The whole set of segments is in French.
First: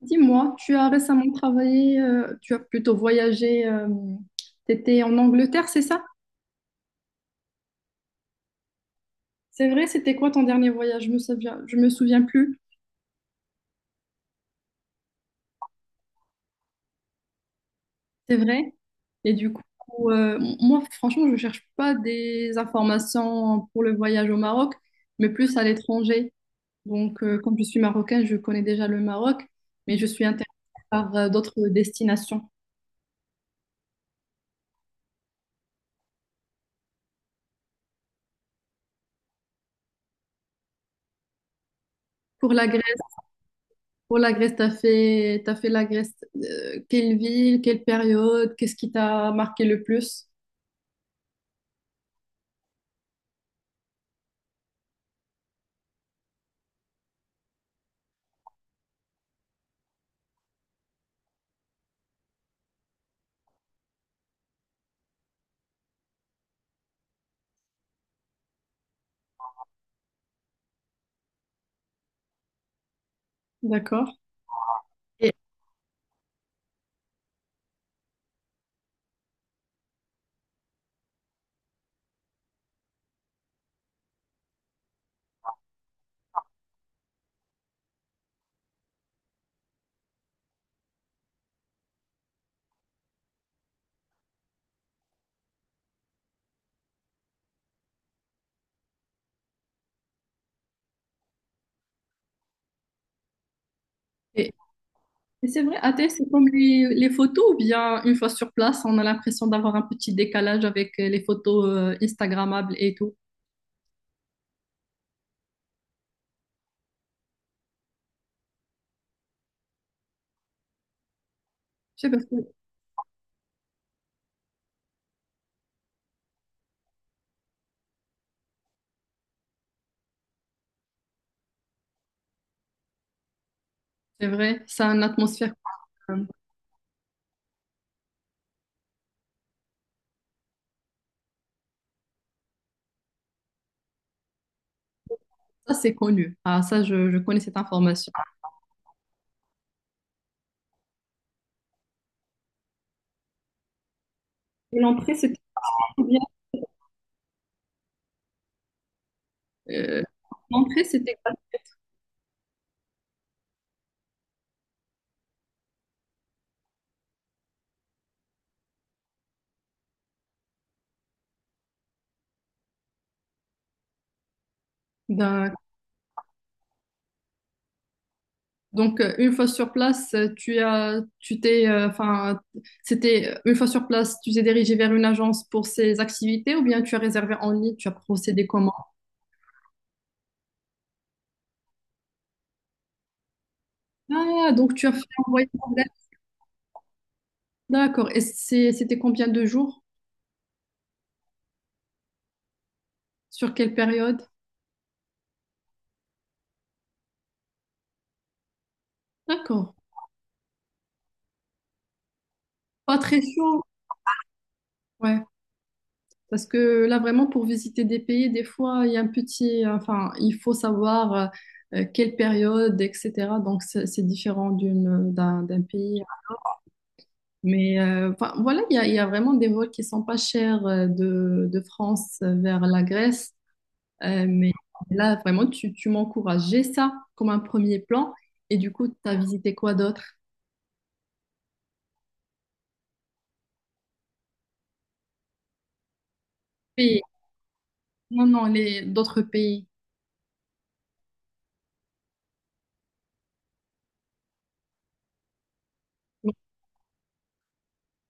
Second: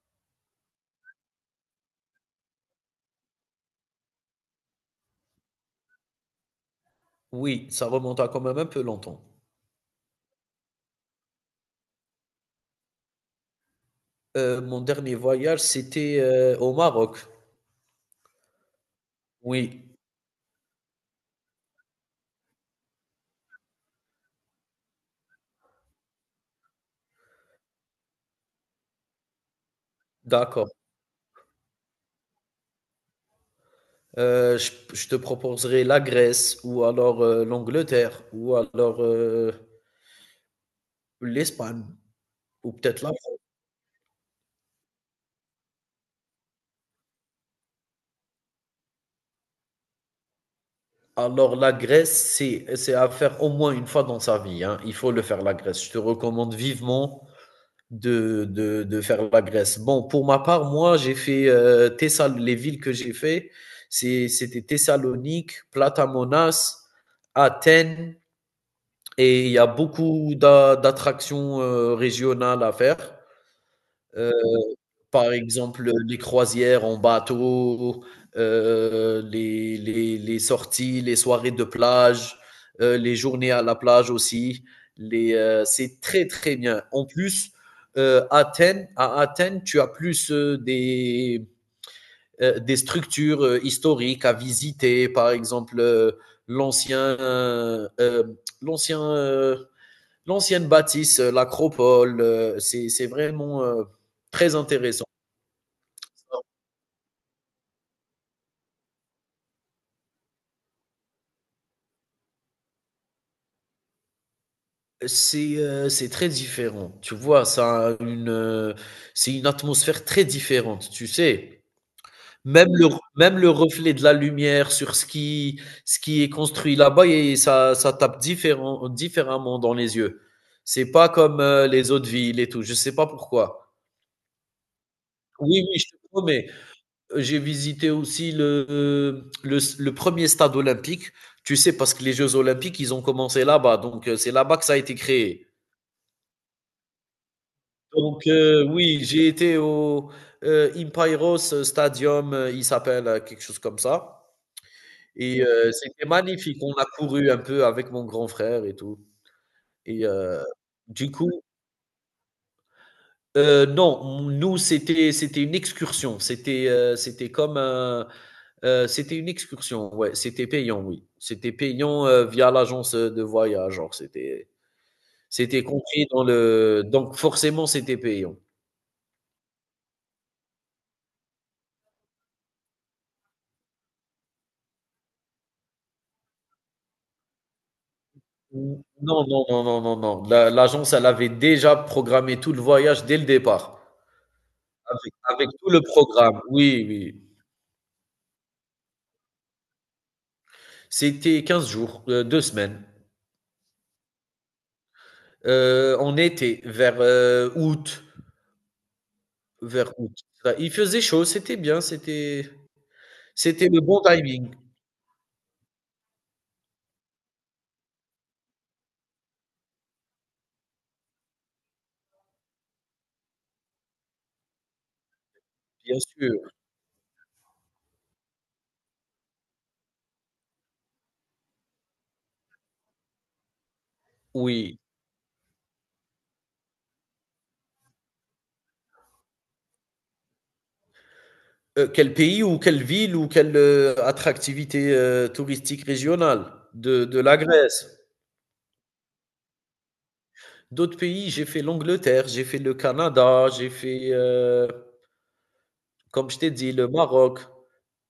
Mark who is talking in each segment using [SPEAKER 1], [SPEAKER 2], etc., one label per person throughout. [SPEAKER 1] Dis-moi, tu as récemment travaillé, tu as plutôt voyagé, tu étais en Angleterre, c'est ça?
[SPEAKER 2] Oui, ça remonte à quand même un peu longtemps.
[SPEAKER 1] C'est vrai, c'était quoi ton dernier voyage? Je me souviens plus,
[SPEAKER 2] Mon dernier voyage, c'était, au Maroc.
[SPEAKER 1] c'est vrai. Et du coup,
[SPEAKER 2] Oui,
[SPEAKER 1] moi, franchement, je ne cherche pas des informations pour le voyage au Maroc, mais plus à l'étranger. Donc, comme je suis marocaine, je connais déjà le Maroc, mais je suis intéressée
[SPEAKER 2] d'accord.
[SPEAKER 1] par d'autres destinations.
[SPEAKER 2] Je te proposerai la Grèce ou alors, l'Angleterre ou alors, l'Espagne
[SPEAKER 1] Pour la
[SPEAKER 2] ou
[SPEAKER 1] Grèce,
[SPEAKER 2] peut-être la.
[SPEAKER 1] pour la Grèce, t'as fait la Grèce, quelle ville, quelle période, qu'est-ce qui t'a marqué le plus?
[SPEAKER 2] Alors, la Grèce, c'est à faire au moins une fois dans sa vie. Hein. Il faut le faire, la Grèce. Je te recommande vivement de faire la Grèce. Bon, pour ma part, moi, j'ai fait les villes que j'ai fait, c'était Thessalonique, Platamonas, Athènes, et il y a beaucoup d'attractions régionales à faire.
[SPEAKER 1] D'accord.
[SPEAKER 2] Euh,
[SPEAKER 1] Et,
[SPEAKER 2] Par exemple, les croisières en bateau, les sorties, les soirées de plage, les journées à la plage aussi. C'est très, très bien. En plus, Athènes, à Athènes, tu as plus des structures historiques à visiter, par exemple l'ancien, euh, euh, l'ancien, euh, l'ancienne bâtisse, l'acropole. C'est vraiment
[SPEAKER 1] et-
[SPEAKER 2] très intéressant.
[SPEAKER 1] et c'est vrai, Athènes, c'est comme les photos, ou bien une fois sur place, on a l'impression d'avoir un petit décalage avec les photos Instagrammables et tout.
[SPEAKER 2] C'est très différent, tu vois? C'est une atmosphère très différente, tu sais?
[SPEAKER 1] Je sais pas, si
[SPEAKER 2] Même le même le reflet de la lumière sur ce qui est construit là-bas et ça tape différent différemment dans les yeux. C'est pas comme, les autres villes et tout, je sais pas pourquoi.
[SPEAKER 1] c'est vrai, ça a une atmosphère.
[SPEAKER 2] Oui, oui, je te
[SPEAKER 1] euh,
[SPEAKER 2] promets. J'ai visité aussi le 1er stade olympique, tu sais? Parce que les jeux olympiques, ils ont commencé là-bas, donc c'est là-bas que ça a été créé.
[SPEAKER 1] Ça, c'est connu. Ah, ça, je connais cette information.
[SPEAKER 2] Donc, oui, j'ai été au Impeiros Stadium, il s'appelle, quelque chose comme ça
[SPEAKER 1] Et l'entrée, c'était
[SPEAKER 2] et c'était
[SPEAKER 1] combien?
[SPEAKER 2] magnifique. On a couru un peu avec mon grand frère et tout
[SPEAKER 1] Euh,
[SPEAKER 2] et heu,
[SPEAKER 1] l'entrée,
[SPEAKER 2] du
[SPEAKER 1] c'était
[SPEAKER 2] coup heu, non, c'était une excursion. C'était une excursion, ouais, c'était payant, oui. C'était payant, via l'agence de voyage, genre, c'était
[SPEAKER 1] quoi?
[SPEAKER 2] c'était compris dans le donc forcément, c'était payant.
[SPEAKER 1] Donc, une fois sur place, tu as, tu t'es, enfin, c'était une fois sur place, tu t'es dirigé vers une agence pour ces activités ou bien tu as réservé en ligne, tu as procédé comment?
[SPEAKER 2] Non, non, non, non, non, non. La l'agence, elle avait déjà programmé tout le voyage dès le départ,
[SPEAKER 1] Ah, donc tu as fait
[SPEAKER 2] avec
[SPEAKER 1] un voyage.
[SPEAKER 2] avec tout le programme. Oui, oui.
[SPEAKER 1] D'accord. Et c'était combien de jours?
[SPEAKER 2] C'était 15 jours, 2 semaines.
[SPEAKER 1] Sur quelle période?
[SPEAKER 2] On était vers, août,
[SPEAKER 1] D'accord.
[SPEAKER 2] vers août. Bah, il faisait chaud, c'était bien, c'était
[SPEAKER 1] Pas très chaud.
[SPEAKER 2] c'était le bon timing,
[SPEAKER 1] Ouais. Parce que là, vraiment, pour visiter des pays, des fois, il y a un petit, enfin, il faut savoir quelle période, etc. Donc, c'est différent d'un
[SPEAKER 2] bien
[SPEAKER 1] pays.
[SPEAKER 2] sûr.
[SPEAKER 1] Mais enfin, voilà, il y a vraiment des vols qui sont pas chers euh, de France vers la Grèce. Mais
[SPEAKER 2] Oui.
[SPEAKER 1] là, vraiment, tu m'encourageais ça comme un premier plan. Et du coup, tu as visité quoi d'autre?
[SPEAKER 2] Quel pays ou quelle ville ou quelle attractivité, touristique régionale
[SPEAKER 1] Pays.
[SPEAKER 2] de la Grèce?
[SPEAKER 1] Non, non, les d'autres pays.
[SPEAKER 2] D'autres pays, j'ai fait l'Angleterre, j'ai fait le Canada, j'ai fait, comme je t'ai dit, le Maroc.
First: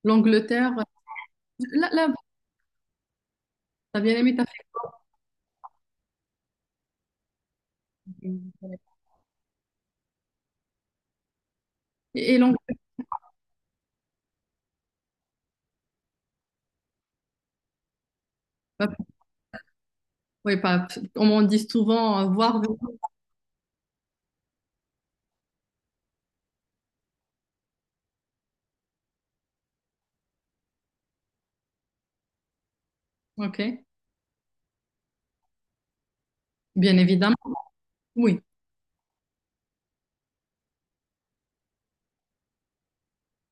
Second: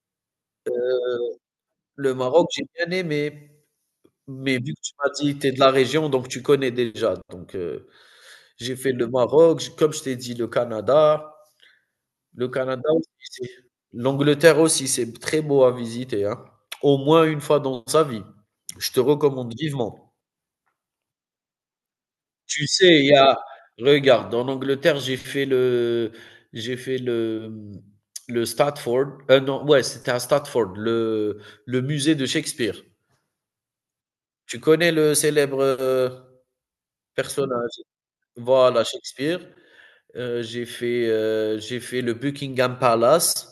[SPEAKER 1] L'Angleterre, là, là,
[SPEAKER 2] Le Maroc, j'ai bien aimé,
[SPEAKER 1] t'as bien aimé, t'as
[SPEAKER 2] mais vu que tu m'as dit: que «Tu es de la région, donc tu connais déjà». Donc,
[SPEAKER 1] fait.
[SPEAKER 2] j'ai fait le Maroc, j comme je t'ai dit, le Canada.
[SPEAKER 1] Et
[SPEAKER 2] Le Canada aussi, c'est L'Angleterre aussi, c'est très beau à visiter, hein, au moins une fois dans sa vie. Je te
[SPEAKER 1] l'Angleterre,
[SPEAKER 2] recommande vivement.
[SPEAKER 1] oui, pas, comme on dit souvent, euh,
[SPEAKER 2] Tu
[SPEAKER 1] voir.
[SPEAKER 2] sais, il y a regarde, en Angleterre, j'ai fait le Stratford, non, ouais, c'était à Stratford, le musée de Shakespeare.
[SPEAKER 1] Ok,
[SPEAKER 2] Tu connais le célèbre,
[SPEAKER 1] bien évidemment,
[SPEAKER 2] personnage?
[SPEAKER 1] oui,
[SPEAKER 2] Voilà, Shakespeare. J'ai fait le Buckingham Palace.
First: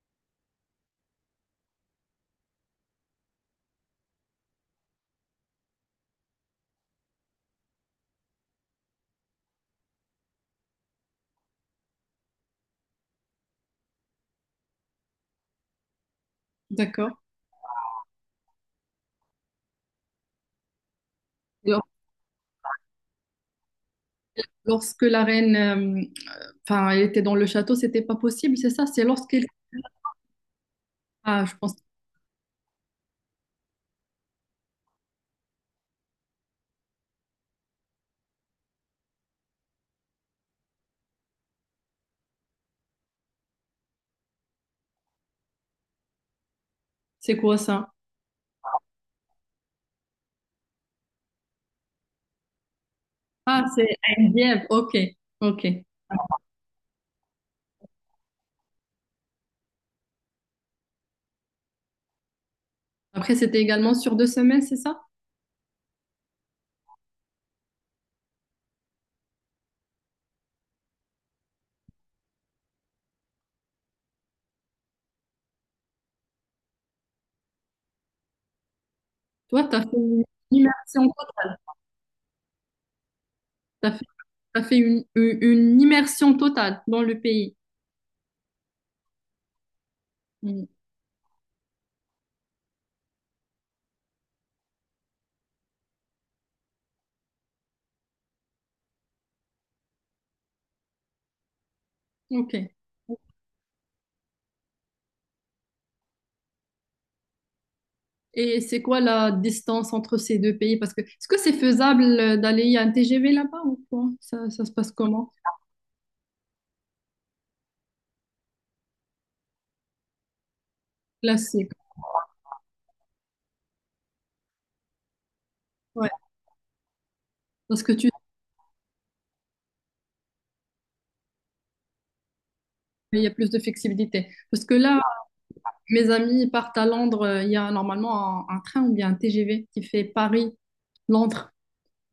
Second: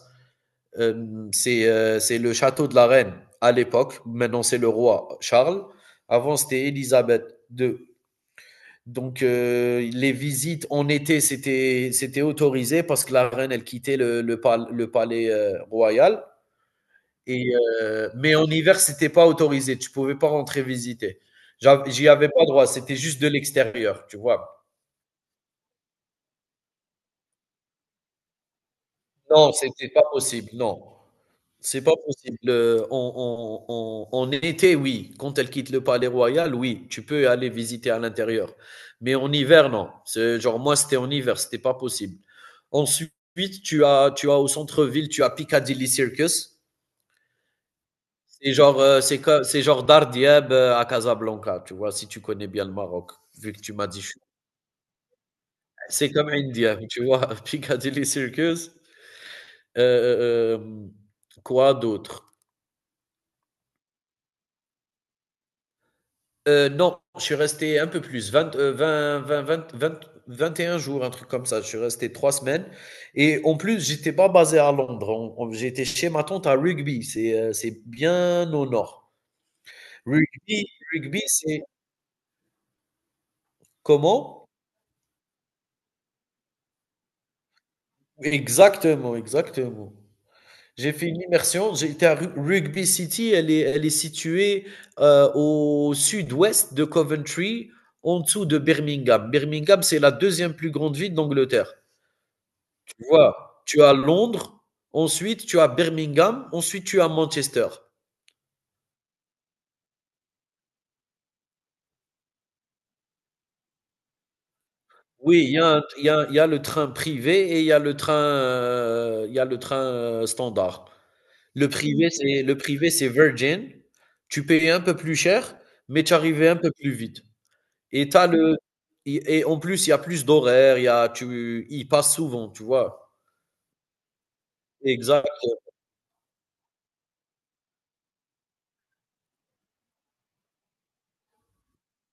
[SPEAKER 2] C'est le château de la reine à l'époque. Maintenant, c'est le roi Charles. Avant, c'était Élisabeth II. Donc, les visites en été, c'était autorisé parce que la reine, elle quittait le palais royal.
[SPEAKER 1] d'accord.
[SPEAKER 2] Et, mais en hiver, c'était pas autorisé. Tu pouvais pas rentrer visiter.
[SPEAKER 1] Lors-
[SPEAKER 2] J'y avais pas droit. C'était juste de l'extérieur, tu vois.
[SPEAKER 1] Lorsque la reine, enfin, elle était dans le château, c'était pas possible, c'est ça, c'est lorsqu'elle...
[SPEAKER 2] Non, c'était pas possible. Non.
[SPEAKER 1] Ah, je pense.
[SPEAKER 2] C'est pas possible. En été, oui, quand elle quitte le Palais Royal, oui, tu peux aller visiter à l'intérieur. Mais en hiver, non. C'est genre moi, c'était en hiver, c'était pas possible. Ensuite, tu as au centre-ville, tu as Piccadilly Circus.
[SPEAKER 1] C'est quoi ça?
[SPEAKER 2] C'est genre Dardiab, à Casablanca, tu vois? Si tu connais bien le Maroc, vu que
[SPEAKER 1] Ah,
[SPEAKER 2] tu
[SPEAKER 1] c'est
[SPEAKER 2] m'as dit: «Je
[SPEAKER 1] à
[SPEAKER 2] suis»
[SPEAKER 1] Dieppe. Ok, ok.
[SPEAKER 2] c'est comme India, tu vois? Piccadilly Circus. heu, hem, quoi d'autre?
[SPEAKER 1] Après, c'était également sur deux semaines, c'est ça?
[SPEAKER 2] Non, je suis resté un peu plus, 20, 20, 20, 20, 20, 21 jours, un truc comme ça. Je suis resté 3 semaines. Et en plus, j'étais pas basé à Londres. J'étais chez ma tante à Rugby. C'est bien au nord.
[SPEAKER 1] Toi, t'as fait une
[SPEAKER 2] Rugby,
[SPEAKER 1] immersion
[SPEAKER 2] rugby
[SPEAKER 1] totale.
[SPEAKER 2] c'est
[SPEAKER 1] T'as fait,
[SPEAKER 2] comment?
[SPEAKER 1] t'as fait une immersion totale dans le pays.
[SPEAKER 2] Exactement, exactement.
[SPEAKER 1] Mm.
[SPEAKER 2] J'ai fait une immersion. J'étais à Rugby City. Elle est située au sud-ouest de Coventry, en dessous de Birmingham. Birmingham, c'est la deuxième plus grande ville d'Angleterre.
[SPEAKER 1] Ok.
[SPEAKER 2] Tu vois, tu as Londres, ensuite tu as Birmingham, ensuite tu as Manchester.
[SPEAKER 1] Et c'est quoi la distance entre ces deux pays? Parce que est-ce que c'est faisable d'aller à un TGV là-bas ou quoi? Ça se passe comment?
[SPEAKER 2] Oui, il y a un il y a le train privé et il y a le train standard. Le
[SPEAKER 1] Classique.
[SPEAKER 2] privé, c'est le privé, c'est Virgin. Tu payes un peu plus cher, mais
[SPEAKER 1] Ouais.
[SPEAKER 2] tu arrivais un peu plus vite
[SPEAKER 1] Parce que
[SPEAKER 2] et
[SPEAKER 1] tu,
[SPEAKER 2] tu le et en plus, il y a plus d'horaires, il passe souvent, tu vois?
[SPEAKER 1] il y a plus de flexibilité. Parce que là,
[SPEAKER 2] Exact.
[SPEAKER 1] mes amis ils partent à Londres. Il y a normalement un train ou bien un TGV qui fait Paris-Londres.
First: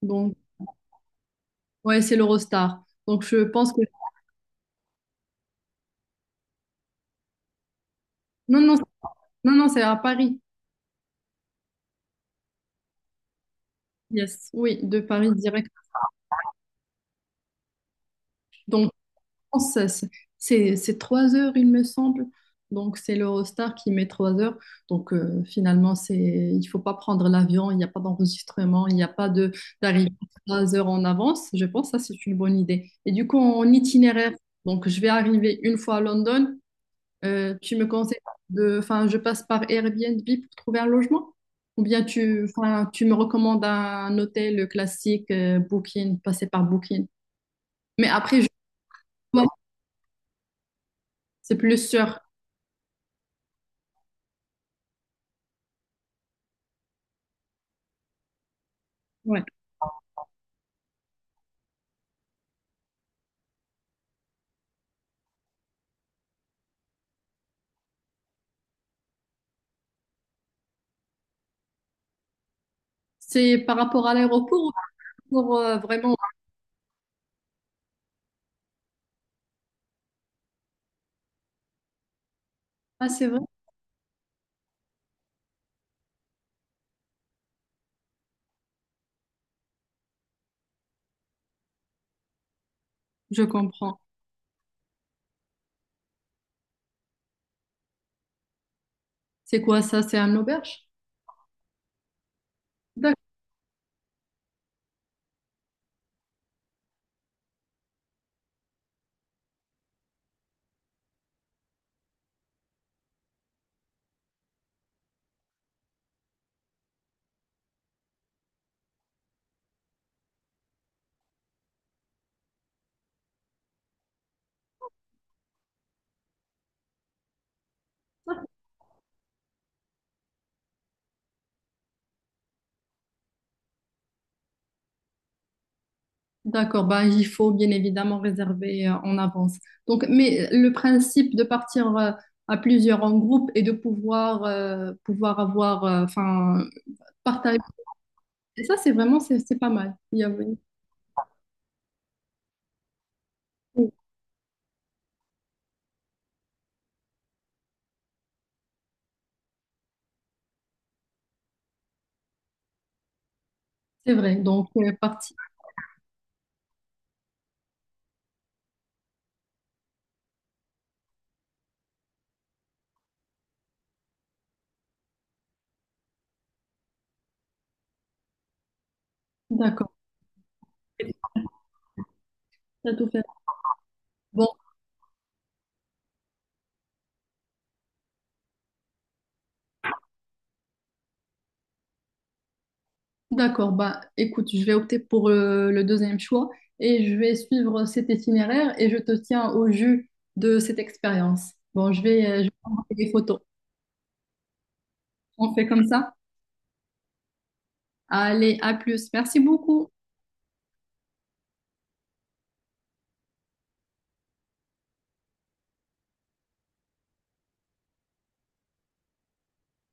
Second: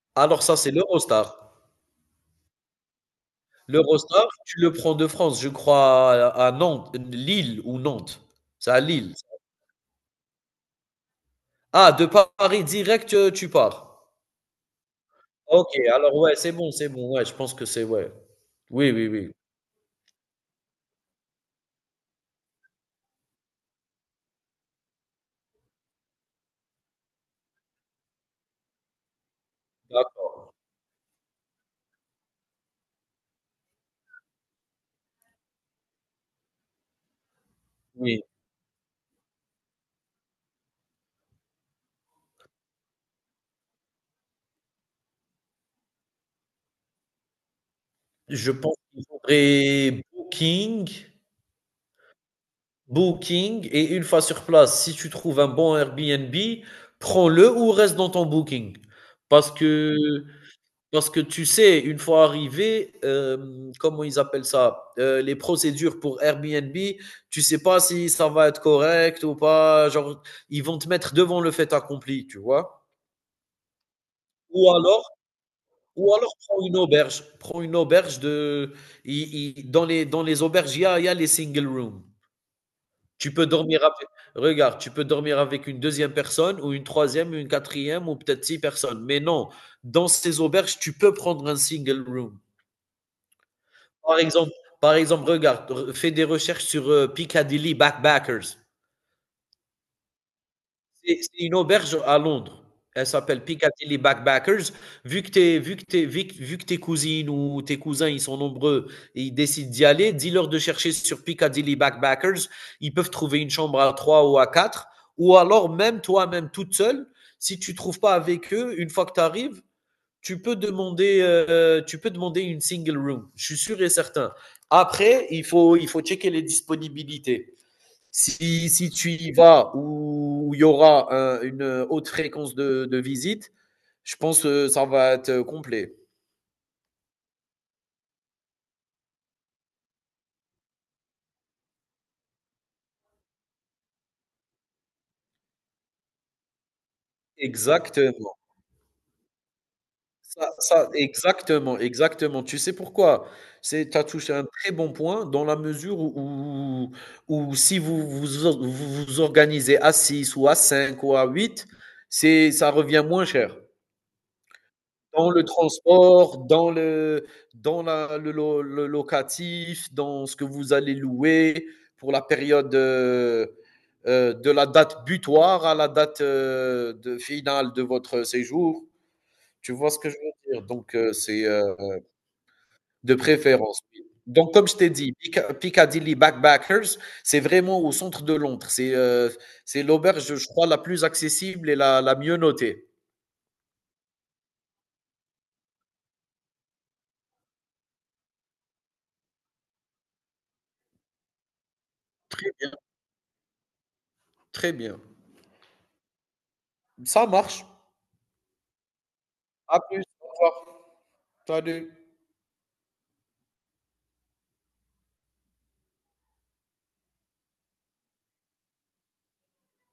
[SPEAKER 1] Donc,
[SPEAKER 2] Alors ça, c'est l'Eurostar.
[SPEAKER 1] ouais, c'est l'Eurostar. Donc, je pense que...
[SPEAKER 2] Le Rostar, tu le prends de France, je crois, à Nantes, Lille ou Nantes.
[SPEAKER 1] Non,
[SPEAKER 2] C'est
[SPEAKER 1] non,
[SPEAKER 2] à Lille.
[SPEAKER 1] non, non, c'est à Paris.
[SPEAKER 2] Ah, de Paris direct, tu pars.
[SPEAKER 1] Yes, oui, de Paris
[SPEAKER 2] Ok,
[SPEAKER 1] direct.
[SPEAKER 2] alors ouais, c'est bon, c'est bon. Ouais, je pense que c'est ouais.
[SPEAKER 1] Donc,
[SPEAKER 2] Oui, oui, oui.
[SPEAKER 1] je pense que c'est c'est trois heures, il me semble. Donc, c'est l'Eurostar qui met trois heures. Donc, finalement, c'est, il faut pas prendre l'avion. Il n'y a pas d'enregistrement. Il n'y a pas de
[SPEAKER 2] Ah,
[SPEAKER 1] d'arrivée trois heures en avance. Je pense que ça, c'est une bonne idée. Et du coup, en itinéraire, donc, je vais arriver une fois à London. Tu me conseilles
[SPEAKER 2] oui.
[SPEAKER 1] de, enfin, je passe par Airbnb pour trouver un logement? Ou bien enfin, tu me recommandes un hôtel classique, Booking, passer par Booking. Mais après, je
[SPEAKER 2] Je pense qu'il
[SPEAKER 1] vois,
[SPEAKER 2] faudrait Booking,
[SPEAKER 1] c'est plus sûr.
[SPEAKER 2] Booking, et une fois sur place, si tu trouves un bon Airbnb, prends-le ou reste dans ton Booking.
[SPEAKER 1] Ouais.
[SPEAKER 2] Parce que Parce que tu sais, une fois arrivé, comment ils appellent ça, les procédures pour Airbnb, tu sais pas si ça va être correct ou pas. Genre, ils vont te mettre devant le fait accompli, tu vois.
[SPEAKER 1] C'est par rapport à l'aéroport
[SPEAKER 2] Ou
[SPEAKER 1] ou
[SPEAKER 2] alors,
[SPEAKER 1] pour
[SPEAKER 2] ou
[SPEAKER 1] vraiment.
[SPEAKER 2] alors prends une auberge, dans les auberges, il y a les single rooms.
[SPEAKER 1] Ah, c'est
[SPEAKER 2] Tu
[SPEAKER 1] vrai,
[SPEAKER 2] peux dormir avec, Regarde, tu peux dormir avec une deuxième personne ou une troisième, une quatrième ou peut-être six personnes. Mais non, dans ces auberges, tu peux prendre un single room.
[SPEAKER 1] je comprends.
[SPEAKER 2] Par exemple, par exemple, regarde, fais des recherches sur Piccadilly Backpackers.
[SPEAKER 1] C'est quoi ça? C'est un auberge?
[SPEAKER 2] C'est une auberge à Londres. Elle
[SPEAKER 1] D'accord.
[SPEAKER 2] s'appelle Piccadilly Backpackers. Vu que, t'es- vu, que t'es- vu que tes cousines ou tes cousins, ils sont nombreux et ils décident d'y aller, dis-leur de chercher sur Piccadilly Backpackers. Ils peuvent trouver une chambre à trois ou à quatre. Ou alors, même toi-même, toute seule, si tu trouves pas avec eux, une fois que tu arrives, tu peux demander une single room. Je suis sûr et certain. Après, il faut checker les disponibilités. Si tu y vas où il y aura une haute fréquence de visite, je pense que ça va être complet.
[SPEAKER 1] D'accord, bah, il faut bien évidemment réserver en avance. Donc, mais le principe de partir à plusieurs en groupe et de pouvoir, avoir, enfin, partager,
[SPEAKER 2] Exactement.
[SPEAKER 1] et ça, c'est vraiment, c'est pas mal. Il y a...
[SPEAKER 2] Exactement, exactement. Tu sais pourquoi? Tu as touché un très bon point dans la mesure où si vous vous organisez à 6 ou à 5 ou à 8, ça revient moins cher.
[SPEAKER 1] C'est vrai, donc
[SPEAKER 2] Dans
[SPEAKER 1] parti.
[SPEAKER 2] le transport, dans le dans la le lo le locatif, dans ce que vous allez louer pour la période, de la date butoir à la date, de finale de votre séjour. Tu vois
[SPEAKER 1] D'accord,
[SPEAKER 2] ce que je veux dire? Donc,
[SPEAKER 1] t'as tout
[SPEAKER 2] de
[SPEAKER 1] fait.
[SPEAKER 2] préférence, oui.
[SPEAKER 1] Bon,
[SPEAKER 2] Donc comme je t'ai dit, Pica Piccadilly Backpackers, c'est vraiment au centre de Londres. C'est l'auberge, je crois, la plus accessible et la mieux notée.
[SPEAKER 1] d'accord, bah écoute, je vais opter pour le deuxième choix et je vais suivre cet itinéraire et je te tiens au jus de cette expérience. Bon, je vais
[SPEAKER 2] Très bien,
[SPEAKER 1] envoyer des photos.
[SPEAKER 2] très bien.
[SPEAKER 1] On fait comme ça?
[SPEAKER 2] Ça marche.
[SPEAKER 1] Allez, à plus. Merci
[SPEAKER 2] À
[SPEAKER 1] beaucoup.
[SPEAKER 2] plus, au revoir. So I do.